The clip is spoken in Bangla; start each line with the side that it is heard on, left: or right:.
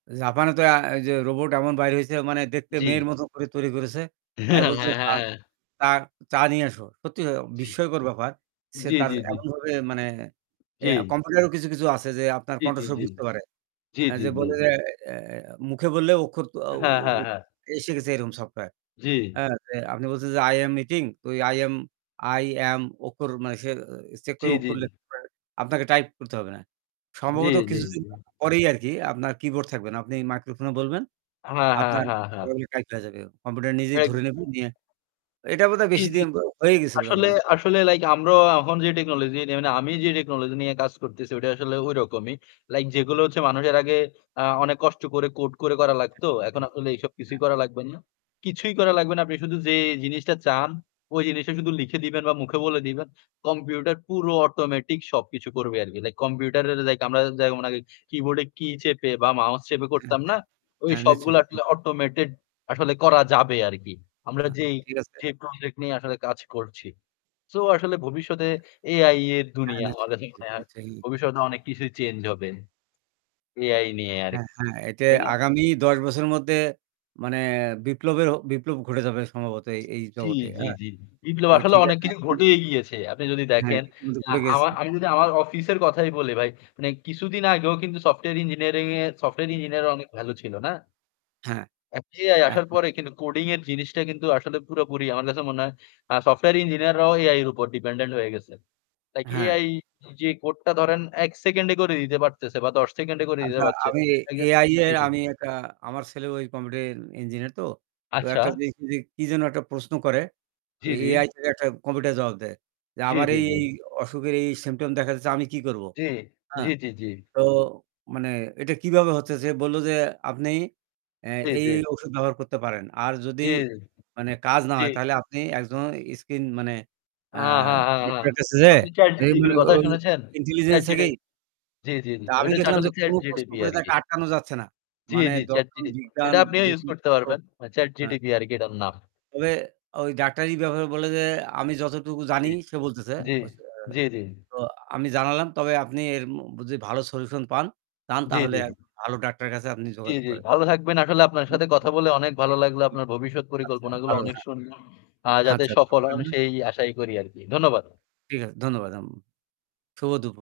right: জাপানে তো অ্যা ঐযে রোবট এমন বাইর হইছে মানে দেখতে
left: জ্বি।
right: মেয়ের মতো করে তৈরি করেছে। অ্যা
left: হ্যাঁ,
right: বলছে
left: হ্যাঁ,
right: চা
left: হ্যাঁ।
right: তাঁর চা নিয়ে আসো। সত্যি
left: জ্বী।
right: বিস্ময়কর ব্যাপার। সে
left: জ্বী,
right: তার
left: জ্বী, জ্বী।
right: এমন ভাবে মানে ইয়া
left: জ্বী।
right: কম্পিউটারেও কিছু, কিছু আছে যে আপনার
left: জ্বি, জ্বি,
right: কণ্ঠস্বর
left: জ্বি।
right: বুঝতে পারে।
left: জ্বি,
right: অ্যা
left: জ্বি,
right: যে
left: জ্বি।
right: বলে যে এ এ মুখে বললে অক্ষর অ
left: হ্যাঁ, হ্যাঁ,
right: অ
left: হ্যাঁ।
right: এসে গেছে এরকম সফটওয়্যার।
left: জ্বী।
right: হ্যাঁ, যে আপনি বলছেন যে আই এম মিটিং ঐ আই এম আই এম অক্ষর মানে চেক
left: জ্বী,
right: করে অক্ষর
left: জ্বী।
right: লিখতে আপনাকে টাইপ করতে হবে না।
left: জ্বী,
right: সম্ভবত
left: জ্বী,
right: কিছুদিন
left: জ্বী।
right: পরেই আরকি আপনার কিবোর্ড থাকবে না। আপনি মাইক্রোফোনে বলবেন।
left: হ্যাঁ, হ্যাঁ,
right: আপনার
left: হ্যাঁ, হ্যাঁ।
right: ওগুলো টাইপ হয়ে যাবে। কম্পিউটার নিজেই
left: এক
right: ধরে নেবে। নিয়া এটা বোধহয়
left: জ্বী,
right: বেশি
left: জ্বী।
right: দিন হয়েই গেছে বোধহয়
left: আসলে,
right: মনে হয়।
left: আসলে লাইক আমরা এখন যে টেকনোলজি নে মানে আমি যে টেকনোলজি নিয়ে কাজ করতেছি ওটা আসলে ঐরকমই। লাইক যেগুলো হচ্ছে মানুষে এর আগে আ অনেক কষ্ট করে কোড করে করা লাগতো। এখন আসলে এসব কিছুই করা লাগবে না। কিছুই করা লাগবে না আপনি শুধু যে জিনিসটা চান ওই জিনিসটা শুধু লিখে দিবেন বা মুখে বলে দিবেন। কম্পিউটার পুরো অটোমেটিক সবকিছু করবে আরকি। লাইক কম্পিউটারের লাইক আমরা যেমন আগে কিবোর্ডে কী চেপে বা মাউস চেপে
right: হ্যাঁ,
left: করতাম না?
right: হ্যাঁ,
left: ওই
right: হ্যাঁ নিশ্চয়।
left: সবগুলো আসলে অটোমেটেড আসলে করা যাবে আরকি। আমরা
right: হ্যাঁ,
left: যেই
right: ঠিক আছে।
left: যে প্রজেক্ট নিয়ে আসলে কাজ করছি। সো আসলে ভবিষ্যতে AI এর
right: হ্যাঁ,
left: দুনিয়া আমার
right: নিশ্চয়,
left: কাছে
right: নিশ্চয়,
left: মনে হয়।
right: নিশ্চয়ই।
left: ভবিষ্যতে অনেক কিছুই চেঞ্জ হবে। AI নিয়ে
right: হ্যাঁ,
left: আরকি।
right: হ্যাঁ এতে
left: তাই না?
right: আগামী ১০ বছরের মধ্যে মানে বিপ্লবের হ বিপ্লব ঘটে যাবে সম্ভবত এই, এই
left: জ্বী,
right: জগতে
left: জ্বী,
right: হ্যাঁ,
left: জ্বী। বিপ্লব
right: তো
left: আসলে
right: ঠিক
left: অনেক
right: আছে
left: কিছু
right: আপনি।
left: ঘটেই গিয়েছে। আপনি যদি
right: হ্যাঁ,
left: দেখেন,
right: ইতিমধ্যে
left: আ
right: ঘুরে গেছে।
left: আমা আমি যদি আমার অফিসের কথাই বলি ভাই মানে কিছুদিন আগেও কিন্তু সফটওয়্যার ইঞ্জিনিয়ারিং এ সফটওয়্যার ইঞ্জিনিয়ারিং অনেক ভালো ছিল না?
right: হ্যাঁ।
left: এ AI আসার
right: আচ্ছা।
left: পরে কিন্তু কোডিং এর জিনিসটা কিন্তু আসলে পুরোপুরি আমার কাছে মনে হয় আ সফটওয়্যার ইঞ্জিনিয়াররাও AI এর উপর ডিপেন্ডেন্ট হয়ে গেছে। লাইক
right: হ্যাঁ।
left: AI যে কোডটা ধরেন ১ সেকেন্ডে করে দিতে পারতেছে বা ১০ সেকেন্ডে করে দিতে
right: আচ্ছা
left: পারছে।
right: আমি
left: একজ
right: AI
left: জ্বী,
right: এর
left: জ্বী
right: আমি একটা আমার ছেলেও ওই কম্পিউটার ইঞ্জিনিয়ার তো। তো
left: আচ্ছা।
right: একটা কি কি কি যেন একটা প্রশ্ন করে
left: জ্বি,
right: ওই
left: জ্বি।
right: AI থেকে একটা কম্পিউটার জবাব দেয়। যে
left: জ্বী,
right: আমার
left: জ্বী,
right: এই,
left: জ্বী।
right: এই অসুখের এই সিম্পটম দেখা দিছে আমি কি করবো?
left: জ্বী।
right: হ্যাঁ।
left: জ্বী, জ্বী, জ্বী।
right: তো মানে এটা কীভাবে হচ্ছে সে বলল যে আপনি অ্যা
left: এই
right: এই,
left: যে
right: এই ঔষুধ ব্যবহার করতে পারেন। আর যদি
left: জ্বী,
right: মানে কাজ না
left: জ্বী।
right: হয় তাহলে আপনি একজন স্ক্রিন মানে আ
left: আ হ্যাঁ, হ্যাঁ, হ্যাঁ।
right: ডক্টরের কাছে যে
left: আপনি ChatGPT
right: মানে
left: কথা
right: ওই
left: শুনেছেন?
right: ইন্টেলিজেন্স
left: ChatGT
right: থেকেই
left: জ্বী, জ্বী
right: তা আমি
left: ঐটা হচ্ছে
right: দেখলাম যে
left: আসলে
right: কোন প্রশ্ন
left: ChatGPT
right: করে তাকে
left: আরকি।
right: আটকানো যাচ্ছে না।
left: জ্বি,
right: মানে
left: জ্বি
right: দর্শন,
left: ChatGPT
right: বিজ্ঞান
left: এটা আপনিও use
right: যেকোনো
left: করতে
right: [unintelligible]
left: পারবেন।
right: হ্যাঁ।
left: ChatGPT আরকি এটার নাম।
right: তবে ওই ডাক্তারি ব্যাপারে বলে যে আমি যতটুকু জানি
left: জ্বী,
right: সে বলতেছে।
left: জ্বী,
right: [unintelligible]
left: জ্বী, জ্বী।
right: তো আমি জানালাম তবে আপনি এর মু যদি ভালো সলিউশন পান, চান
left: জ্বী,
right: তাহলে
left: জ্বী, জ্বী।
right: ভালো ডাক্তারের কাছে আপনি
left: জ্বী,
right: যোগাযোগ
left: জ্বী
right: করেন।
left: ভালো থাকবেন। আসলে আপনার
right: [unintelligible]
left: সাথে কথা বলে অনেক ভালো লাগলো আপনার ভবিষ্যৎ
right: আচ্ছা
left: পরিকল্পনা গুলো
right: ভালো
left: অনেক
right: হ্যাঁ।
left: সুন্দর। আ যাতে
right: আচ্ছা, ভালো
left: সফল হন
right: থাকবেন।
left: সেই আশাই করি আরকি। ধন্যবাদ।
right: ঠিক আছে ধন্যবাদ। আম শুভ দুপু